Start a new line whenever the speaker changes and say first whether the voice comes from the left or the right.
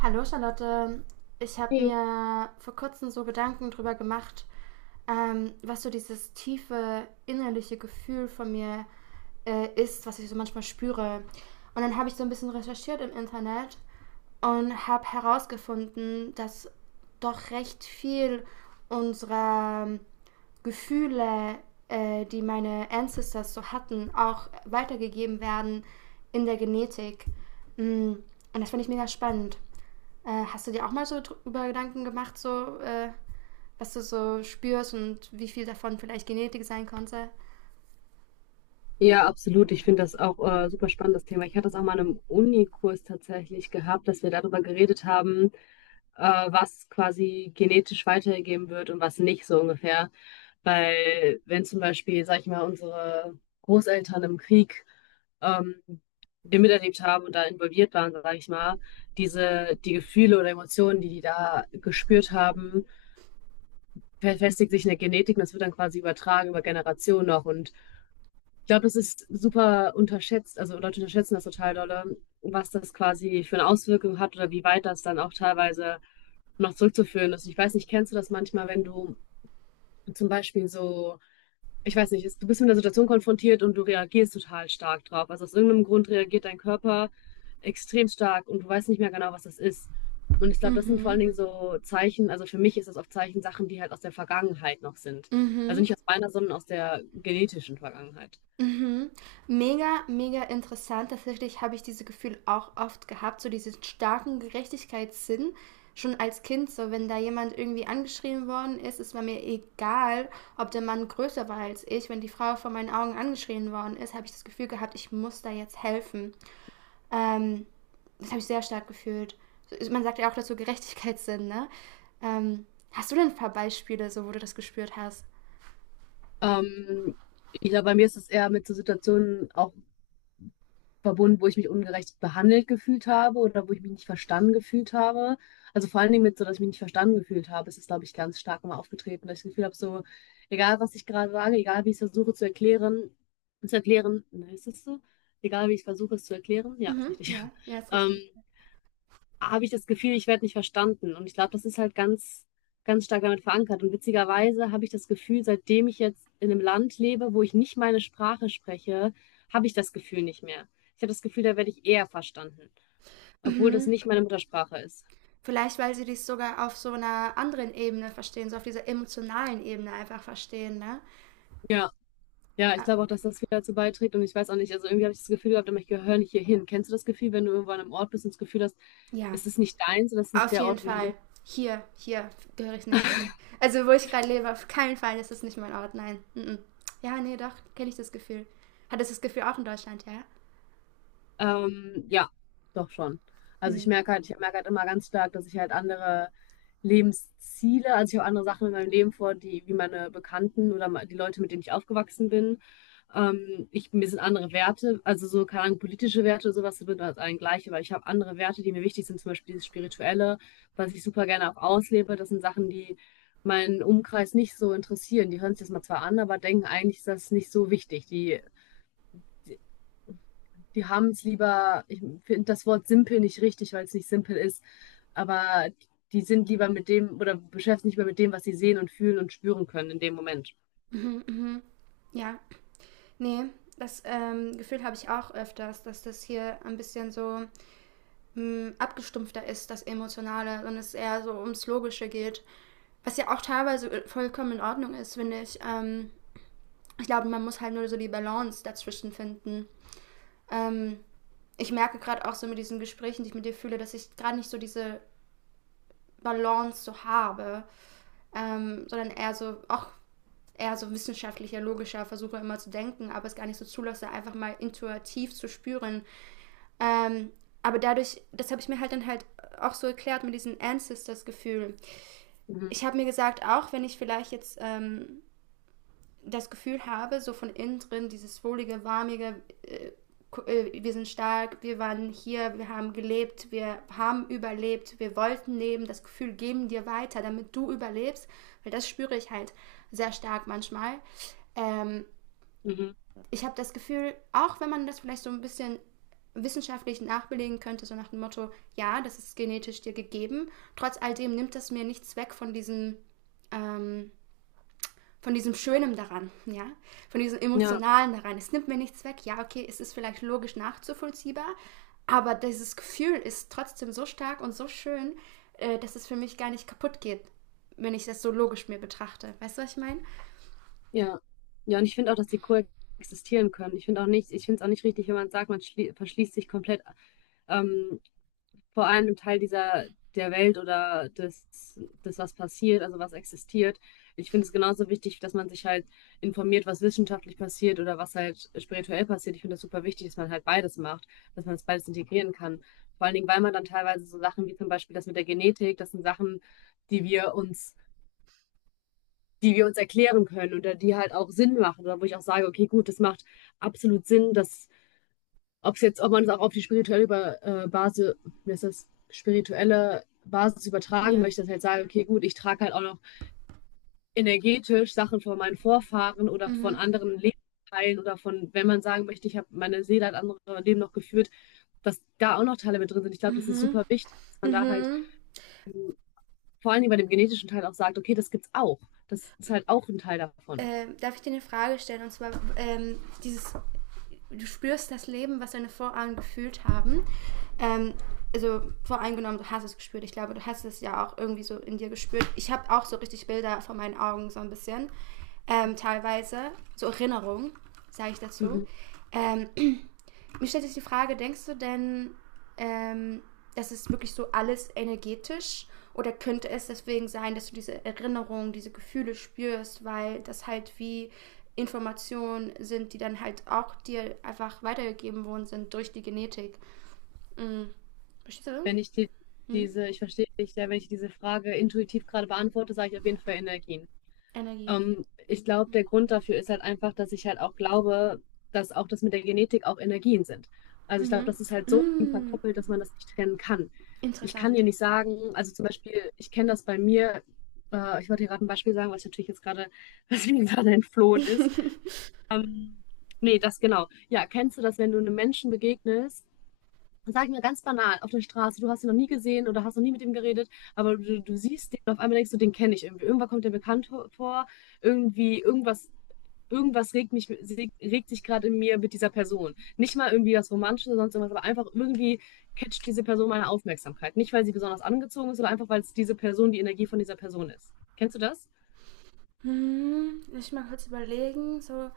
right: Hallo Charlotte, ich habe
left: Hey.
right: mir vor kurzem so Gedanken drüber gemacht, was so dieses tiefe innerliche Gefühl von mir ist, was ich so manchmal spüre. Und dann habe ich so ein bisschen recherchiert im Internet und habe herausgefunden, dass doch recht viel unserer Gefühle, die meine Ancestors so hatten, auch weitergegeben werden in der Genetik. Mm, Und das finde ich mega spannend. Hast du dir auch mal so über Gedanken gemacht, so was du so spürst und wie viel davon vielleicht Genetik sein konnte?
left: Ja, absolut. Ich finde das auch super spannendes Thema. Ich hatte das auch mal in einem Unikurs tatsächlich gehabt, dass wir darüber geredet haben, äh, was quasi genetisch weitergegeben wird und was nicht, so ungefähr. Weil wenn zum Beispiel, sag ich mal, unsere Großeltern im Krieg ähm, den miterlebt haben und da involviert waren, sage ich mal, die Gefühle oder Emotionen, die die da gespürt haben, verfestigt sich in der Genetik und das wird dann quasi übertragen über Generationen noch. Und ich glaube, das ist super unterschätzt, also Leute unterschätzen das total dolle, was das quasi für eine Auswirkung hat oder wie weit das dann auch teilweise noch zurückzuführen ist. Ich weiß nicht, kennst du das manchmal, wenn du zum Beispiel so, ich weiß nicht, du bist mit einer Situation konfrontiert und du reagierst total stark drauf. Also aus irgendeinem Grund reagiert dein Körper extrem stark und du weißt nicht mehr genau, was das ist. Und ich glaube, das sind vor
right: Mhm.
left: allen Dingen so Zeichen, also für mich ist das oft Zeichen, Sachen, die halt aus der Vergangenheit noch sind. Also
right: Mhm.
left: nicht aus meiner, sondern aus der genetischen Vergangenheit.
right: Mhm. Mega, mega interessant. Tatsächlich habe ich dieses Gefühl auch oft gehabt, so diesen starken Gerechtigkeitssinn. Schon als Kind, so wenn da jemand irgendwie angeschrien worden ist, es war mir egal, ob der Mann größer war als ich. Wenn die Frau vor meinen Augen angeschrien worden ist, habe ich das Gefühl gehabt, ich muss da jetzt helfen. Ähm, Das habe ich sehr stark gefühlt. Man sagt ja auch dazu Gerechtigkeitssinn, ne? Ähm, hast du denn ein paar Beispiele, so wo du das gespürt hast?
left: Ähm, ich glaube, bei mir ist es eher mit so Situationen auch verbunden, wo ich mich ungerecht behandelt gefühlt habe oder wo ich mich nicht verstanden gefühlt habe. Also vor allen Dingen mit so, dass ich mich nicht verstanden gefühlt habe, ist es, glaube ich, ganz stark mal aufgetreten, dass ich das Gefühl habe, so, egal was ich gerade sage, egal wie ich es versuche zu erklären, ne, ist das so? Egal wie ich versuche es zu erklären, ja, ist
right: Mhm,
left: richtig.
right: ja, ja, ist
left: Ähm,
right: richtig.
left: habe ich das Gefühl, ich werde nicht verstanden. Und ich glaube, das ist halt ganz, ganz stark damit verankert. Und witzigerweise habe ich das Gefühl, seitdem ich jetzt in einem Land lebe, wo ich nicht meine Sprache spreche, habe ich das Gefühl nicht mehr. Ich habe das Gefühl, da werde ich eher verstanden, obwohl das
right: Mhm.
left: nicht meine Muttersprache ist.
right: Vielleicht, weil sie dies sogar auf so einer anderen Ebene verstehen, so auf dieser emotionalen Ebene einfach verstehen, ne?
left: Ja, ja, ich
right: Ah,
left: glaube auch, dass das viel dazu beiträgt. Und ich weiß auch nicht, also irgendwie habe ich das Gefühl gehabt, ich gehöre nicht hier hin. Kennst du das Gefühl, wenn du irgendwo an einem Ort bist und das Gefühl hast,
right: ja,
left: es ist nicht deins oder es ist nicht
right: auf
left: der
right: jeden
left: Ort, wo du
right: Fall.
left: hin.
right: Hier gehöre ich nicht hin. Also, wo ich gerade lebe, auf keinen Fall ist es nicht mein Ort, nein. Mhm. Ja, nee, doch, kenne ich das Gefühl. Hattest du das Gefühl auch in Deutschland, ja?
left: Ja, doch schon. Also
right: Mhm.
left: ich merke halt immer ganz stark, dass ich halt andere Lebensziele, also ich habe andere Sachen in meinem Leben vor, die wie meine Bekannten oder die Leute, mit denen ich aufgewachsen bin. Mir sind andere Werte, also so, keine Ahnung, politische Werte oder sowas sind halt allen gleich, aber ich habe andere Werte, die mir wichtig sind, zum Beispiel dieses Spirituelle, was ich super gerne auch auslebe. Das sind Sachen, die meinen Umkreis nicht so interessieren. Die hören sich das mal zwar an, aber denken eigentlich, ist das nicht so wichtig. Die haben es lieber, ich finde das Wort simpel nicht richtig, weil es nicht simpel ist, aber die sind lieber mit dem oder beschäftigen sich lieber mit dem, was sie sehen und fühlen und spüren können in dem Moment.
right: Mhm, mhm. Ja, ne, das Gefühl habe ich auch öfters, dass das hier ein bisschen so abgestumpfter ist, das Emotionale, und es eher so ums Logische geht. Was ja auch teilweise vollkommen in Ordnung ist, finde ich. Ich glaube, man muss halt nur so die Balance dazwischen finden. Ähm, ich merke gerade auch so mit diesen Gesprächen, die ich mit dir fühle, dass ich gerade nicht so diese Balance so habe, sondern eher so, auch eher so wissenschaftlicher, logischer versuche immer zu denken, aber es gar nicht so zulasse, einfach mal intuitiv zu spüren, Ähm, aber dadurch, das habe ich mir halt dann halt auch so erklärt mit diesem Ancestors-Gefühl.
left: Mhm.
right: Ich habe mir gesagt, auch wenn ich vielleicht jetzt das Gefühl habe, so von innen drin, dieses wohlige, warmige, wir sind stark, wir waren hier, wir haben gelebt, wir haben überlebt, wir wollten leben, das Gefühl geben dir weiter, damit du überlebst, weil das spüre ich halt sehr stark manchmal. Ähm,
left: Mhm.
right: ich habe das Gefühl, auch wenn man das vielleicht so ein bisschen wissenschaftlich nachbelegen könnte, so nach dem Motto, ja, das ist genetisch dir gegeben, trotz all dem nimmt das mir nichts weg ähm, von diesem Schönen daran, ja, von diesem
left: Ja,
right: Emotionalen daran. Es nimmt mir nichts weg, ja, okay, es ist vielleicht logisch nachzuvollziehbar, aber dieses Gefühl ist trotzdem so stark und so schön, dass es für mich gar nicht kaputt geht, wenn ich das so logisch mir betrachte. Weißt du, was ich meine?
left: ja. Ja, und ich finde auch, dass die coexistieren können. Ich finde auch nicht, ich finde es auch nicht richtig, wenn man sagt, man verschließt sich komplett, ähm, vor allem Teil dieser der Welt oder des, was passiert, also was existiert. Ich finde es genauso wichtig, dass man sich halt informiert, was wissenschaftlich passiert oder was halt spirituell passiert. Ich finde das super wichtig, dass man halt beides macht, dass man das beides integrieren kann. Vor allen Dingen, weil man dann teilweise so Sachen wie zum Beispiel das mit der Genetik, das sind Sachen, die wir uns, die wir uns erklären können oder die halt auch Sinn machen oder wo ich auch sage, okay, gut, das macht absolut Sinn, dass ob es jetzt, ob man es auch auf die spirituelle Basis, wie ist das, spirituelle Basis übertragen
right: Ja.
left: möchte, dass ich halt sage, okay, gut, ich trage halt auch noch energetisch Sachen von meinen Vorfahren oder von
right: Mhm.
left: anderen Lebensteilen oder von, wenn man sagen möchte, ich habe meine Seele hat andere Leben noch geführt, dass da auch noch Teile mit drin sind. Ich glaube, das ist
right: Mhm.
left: super wichtig, dass man da halt
right: Mhm.
left: vor allen Dingen bei dem genetischen Teil auch sagt, okay, das gibt's auch. Das ist halt auch ein Teil davon.
right: Darf ich dir eine Frage stellen? Und zwar, dieses, du spürst das Leben, was deine Vorahnen gefühlt haben. Ähm, also voreingenommen, du hast es gespürt. Ich glaube, du hast es ja auch irgendwie so in dir gespürt. Ich habe auch so richtig Bilder vor meinen Augen, so ein bisschen. Teilweise, so Erinnerungen, sage ich dazu.
left: Mhm.
right: Ähm, Mir stellt sich die Frage, denkst du denn, ähm, das ist wirklich so alles energetisch? Oder könnte es deswegen sein, dass du diese Erinnerungen, diese Gefühle spürst, weil das halt wie Informationen sind, die dann halt auch dir einfach weitergegeben worden sind durch die Genetik? Mhm. Verstehst
left: Wenn ich
right: du?
left: die,
right: Mhm.
left: diese, Ich verstehe dich, ja, wenn ich diese Frage intuitiv gerade beantworte, sage ich auf jeden Fall Energien.
right: Energie.
left: Ich glaube, der Grund dafür ist halt einfach, dass ich halt auch glaube, dass auch das mit der Genetik auch Energien sind. Also ich glaube,
right: Mhm.
left: das ist halt
right: Mhm.
left: so eng
right: Mm.
left: verkoppelt, dass man das nicht trennen kann. Ich kann
right: Interessant.
left: dir nicht sagen, also zum Beispiel, ich kenne das bei mir, ich wollte dir gerade ein Beispiel sagen, was ich natürlich jetzt gerade, was mir gerade entflohen ist. Ähm, nee, das genau. Ja, kennst du das, wenn du einem Menschen begegnest, und sag ich mir ganz banal, auf der Straße, du hast ihn noch nie gesehen oder hast noch nie mit ihm geredet, aber du siehst den und auf einmal denkst du, den kenne ich irgendwie. Irgendwann kommt der bekannt vor, irgendwie, irgendwas regt sich gerade in mir mit dieser Person. Nicht mal irgendwie was Romantisches oder sonst irgendwas, aber einfach irgendwie catcht diese Person meine Aufmerksamkeit. Nicht, weil sie besonders angezogen ist, sondern einfach, weil es diese Person, die Energie von dieser Person ist. Kennst du das?
right: Lass ich mal kurz überlegen. So,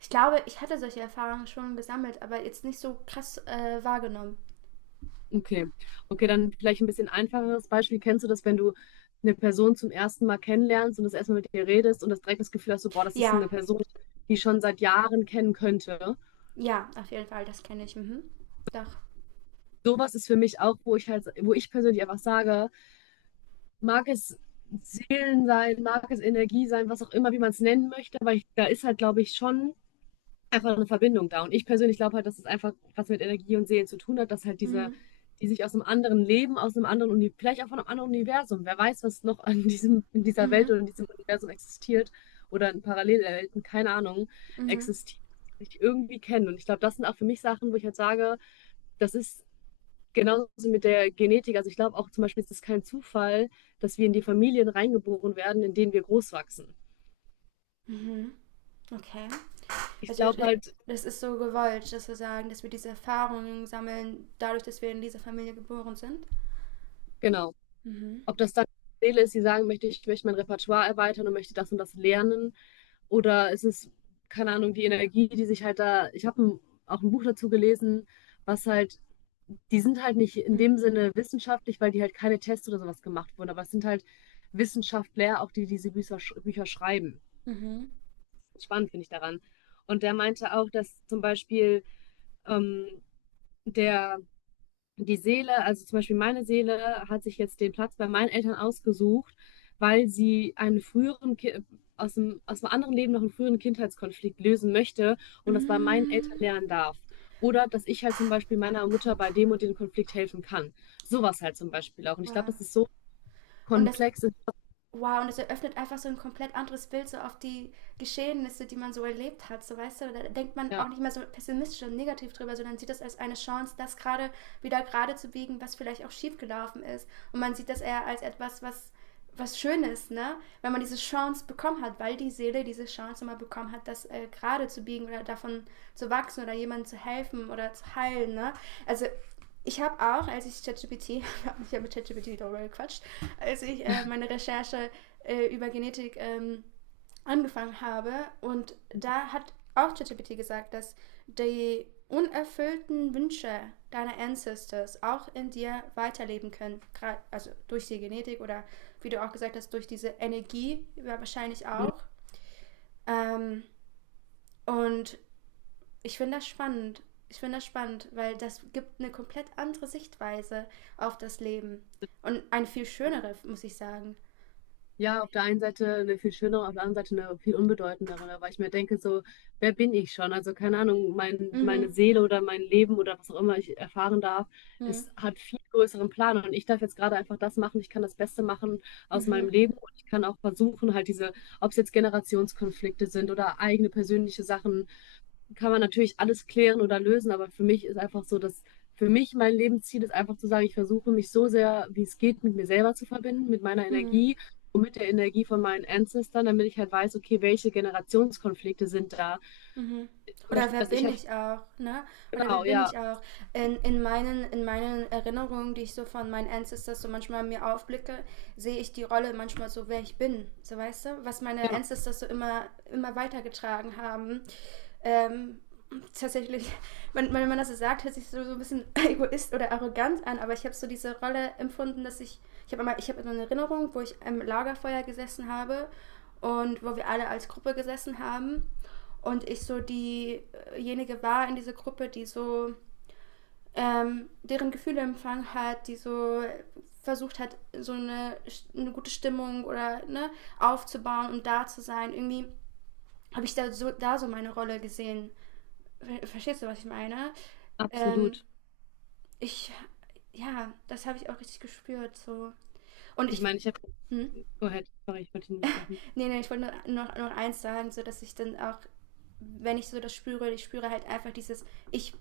right: ich glaube, ich hatte solche Erfahrungen schon gesammelt, aber jetzt nicht so krass wahrgenommen.
left: Okay. Okay, dann vielleicht ein bisschen einfacheres Beispiel. Kennst du das, wenn du eine Person zum ersten Mal kennenlernst und das erstmal mit ihr redest und das direkt das Gefühl hast, so, boah, das ist eine
right: Ja,
left: Person, die ich schon seit Jahren kennen könnte.
right: ja, auf jeden Fall, das kenne ich. Mhm. Doch.
left: Sowas ist für mich auch, wo ich persönlich einfach sage, mag es Seelen sein, mag es Energie sein, was auch immer, wie man es nennen möchte, aber ich, da ist halt, glaube ich, schon einfach eine Verbindung da. Und ich persönlich glaube halt, dass es einfach was mit Energie und Seelen zu tun hat, dass halt diese,
right: Mhm.
left: die sich aus einem anderen Leben, aus einem anderen Universum, vielleicht auch von einem anderen Universum, wer weiß, was noch an diesem, in dieser Welt
right: Mhm.
left: oder in diesem Universum existiert oder in Parallelwelten, keine Ahnung,
right: Mhm.
left: existiert, sich irgendwie kennen. Und ich glaube, das sind auch für mich Sachen, wo ich halt sage, das ist genauso mit der Genetik. Also ich glaube auch zum Beispiel, es ist kein Zufall, dass wir in die Familien reingeboren werden, in denen wir groß wachsen.
right: Mhm. Okay.
left: Ich
right: Also
left: glaube halt,
right: das ist so gewollt, dass wir sagen, dass wir diese Erfahrungen sammeln, dadurch, dass wir in dieser Familie geboren sind.
left: genau.
right: Mhm.
left: Ob das dann die Seele ist, die sagen möchte, ich möchte mein Repertoire erweitern und möchte das und das lernen. Oder es ist, keine Ahnung, die Energie, die sich halt da. Ich habe auch ein Buch dazu gelesen, was halt, die sind halt nicht in
right: Mhm.
left: dem Sinne wissenschaftlich, weil die halt keine Tests oder sowas gemacht wurden. Aber es sind halt Wissenschaftler, auch die die diese Bücher schreiben.
right: Mhm.
left: Spannend finde ich daran. Und der meinte auch, dass zum Beispiel ähm, der die Seele, also zum Beispiel meine Seele, hat sich jetzt den Platz bei meinen Eltern ausgesucht, weil sie einen früheren Ki aus dem anderen Leben noch einen früheren Kindheitskonflikt lösen möchte und das bei meinen Eltern
right: Mhm.
left: lernen darf. Oder dass ich halt zum Beispiel meiner Mutter bei dem und dem Konflikt helfen kann. Sowas halt zum Beispiel auch. Und ich glaube,
right: Wow.
left: das ist so
right: Und das
left: komplex.
right: wow, und es eröffnet einfach so ein komplett anderes Bild so auf die Geschehnisse, die man so erlebt hat. So, weißt du, da denkt man
left: Ja.
right: auch nicht mehr so pessimistisch und negativ drüber, sondern sieht das als eine Chance, das gerade wieder gerade zu biegen, was vielleicht auch schief gelaufen ist. Und man sieht das eher als etwas, was Schönes, ne? Wenn man diese Chance bekommen hat, weil die Seele diese Chance mal bekommen hat, das gerade zu biegen oder davon zu wachsen oder jemandem zu helfen oder zu heilen, ne? Also ich habe auch, ich habe mit ChatGPT darüber gequatscht, als ich meine Recherche über Genetik angefangen habe und da hat auch ChatGPT gesagt, dass die unerfüllten Wünsche deiner Ancestors auch in dir weiterleben können, grad, also durch die Genetik oder wie du auch gesagt hast, durch diese Energie ja, wahrscheinlich auch. Ähm, und ich finde das spannend. Ich finde das spannend, weil das gibt eine komplett andere Sichtweise auf das Leben. Und eine viel schönere, muss ich sagen.
left: Ja, auf der einen Seite eine viel schönere, auf der anderen Seite eine viel unbedeutendere, weil ich mir denke, so, wer bin ich schon? Also keine Ahnung, meine
right: Mhm.
left: Seele oder mein Leben oder was auch immer ich erfahren darf,
right: Mhm.
left: es hat viel größeren Plan und ich darf jetzt gerade einfach das machen, ich kann das Beste machen aus meinem
right: Mhm.
left: Leben und ich kann auch versuchen, halt diese, ob es jetzt Generationskonflikte sind oder eigene persönliche Sachen, kann man natürlich alles klären oder lösen, aber für mich ist einfach so, dass für mich mein Lebensziel ist einfach zu sagen, ich versuche mich so sehr, wie es geht, mit mir selber zu verbinden, mit meiner
right: Mhm.
left: Energie und mit der Energie von meinen Ancestern, damit ich halt weiß, okay, welche Generationskonflikte sind da.
right: Mhm.
left: Zum
right: Oder
left: Beispiel,
right: wer
left: dass ich
right: bin
left: habe,
right: ich auch, ne? Oder wer
left: genau,
right: bin
left: ja,
right: ich auch? In meinen Erinnerungen, die ich so von meinen Ancestors so manchmal mir aufblicke, sehe ich die Rolle manchmal so, wer ich bin. So weißt du, was meine
left: ja,
right: Ancestors so immer, immer weitergetragen haben. Ähm, tatsächlich, wenn man das so sagt, hört sich so, ein bisschen egoist oder arrogant an, aber ich habe so diese Rolle empfunden, dass ich habe einmal, ich habe so eine Erinnerung, wo ich am Lagerfeuer gesessen habe und wo wir alle als Gruppe gesessen haben und ich so diejenige war in dieser Gruppe, die so deren Gefühle empfangen hat, die so versucht hat, so eine gute Stimmung oder ne, aufzubauen und da zu sein. Irgendwie habe ich da so meine Rolle gesehen. Verstehst du, was ich meine? Ähm,
left: absolut.
right: ich, ja, das habe ich auch richtig gespürt. So. Und
left: Ich
right: ich,
left: meine, ich habe,
right: hm?
left: go ahead, sorry, ich wollte dich unterbrechen.
right: Nee, nee, ich wollte nur noch eins sagen, so dass ich dann auch, wenn ich so das spüre, ich spüre halt einfach dieses, ich,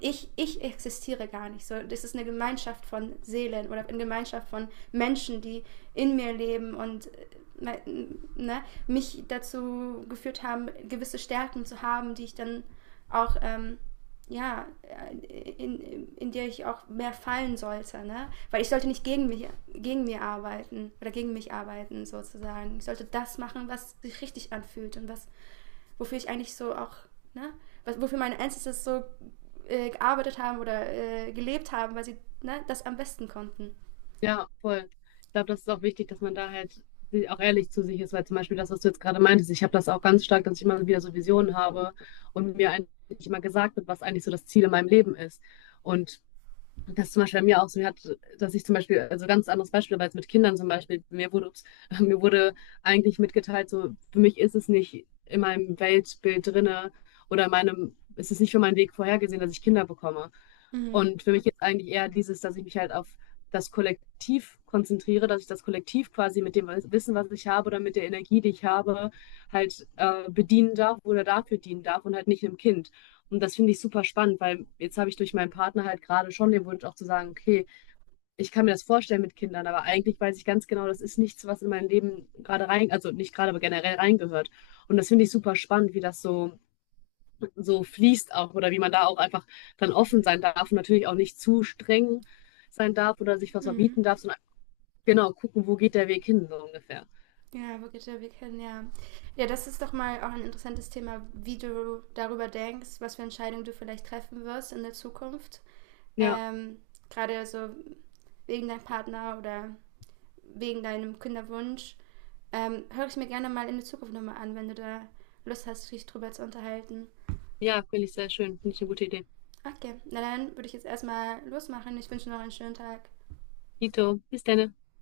right: ich existiere gar nicht. So, das ist eine Gemeinschaft von Seelen oder eine Gemeinschaft von Menschen, die in mir leben und äh, ne, mich dazu geführt haben, gewisse Stärken zu haben, die ich dann auch ja, in der ich auch mehr fallen sollte, ne? Weil ich sollte nicht gegen mich, gegen mir arbeiten oder gegen mich arbeiten sozusagen. Ich sollte das machen, was sich richtig anfühlt und was, wofür ich eigentlich so auch, ne? Was, wofür meine Ancestors so gearbeitet haben oder gelebt haben, weil sie ne, das am besten konnten.
left: Ja, voll. Ich glaube, das ist auch wichtig, dass man da halt auch ehrlich zu sich ist, weil zum Beispiel das, was du jetzt gerade meintest, ich habe das auch ganz stark, dass ich immer wieder so Visionen habe und mir eigentlich immer gesagt wird, was eigentlich so das Ziel in meinem Leben ist. Und das ist zum Beispiel bei mir auch so, dass ich zum Beispiel, also ganz anderes Beispiel, aber jetzt mit Kindern zum Beispiel, mir wurde, ups, mir wurde eigentlich mitgeteilt, so, für mich ist es nicht in meinem Weltbild drinne oder in meinem, ist es nicht für meinen Weg vorhergesehen, dass ich Kinder bekomme.
right: Mhm.
left: Und für mich ist eigentlich eher dieses, dass ich mich halt auf das Kollektiv konzentriere, dass ich das Kollektiv quasi mit dem Wissen, was ich habe oder mit der Energie, die ich habe, halt bedienen darf oder dafür dienen darf und halt nicht einem Kind. Und das finde ich super spannend, weil jetzt habe ich durch meinen Partner halt gerade schon den Wunsch auch zu sagen, okay, ich kann mir das vorstellen mit Kindern, aber eigentlich weiß ich ganz genau, das ist nichts, was in mein Leben gerade rein, also nicht gerade, aber generell reingehört. Und das finde ich super spannend, wie das so fließt auch oder wie man da auch einfach dann offen sein darf und natürlich auch nicht zu streng sein darf oder sich was
right: Mhm.
left: verbieten darf, sondern genau gucken, wo geht der Weg hin, so ungefähr.
right: Ja, Brigitte, wir kennen ja. Ja, das ist doch mal auch ein interessantes Thema, wie du darüber denkst, was für Entscheidungen du vielleicht treffen wirst in der Zukunft
left: Ja,
right: ähm, gerade so wegen deinem Partner oder wegen deinem Kinderwunsch, höre ich mir gerne mal in der Zukunft nochmal an, wenn du da Lust hast, dich drüber zu unterhalten.
left: ja, finde ich sehr schön. Finde ich eine gute Idee.
right: Okay, na dann würde ich jetzt erstmal losmachen. Ich wünsche noch einen schönen Tag.
left: Dito, bis dann.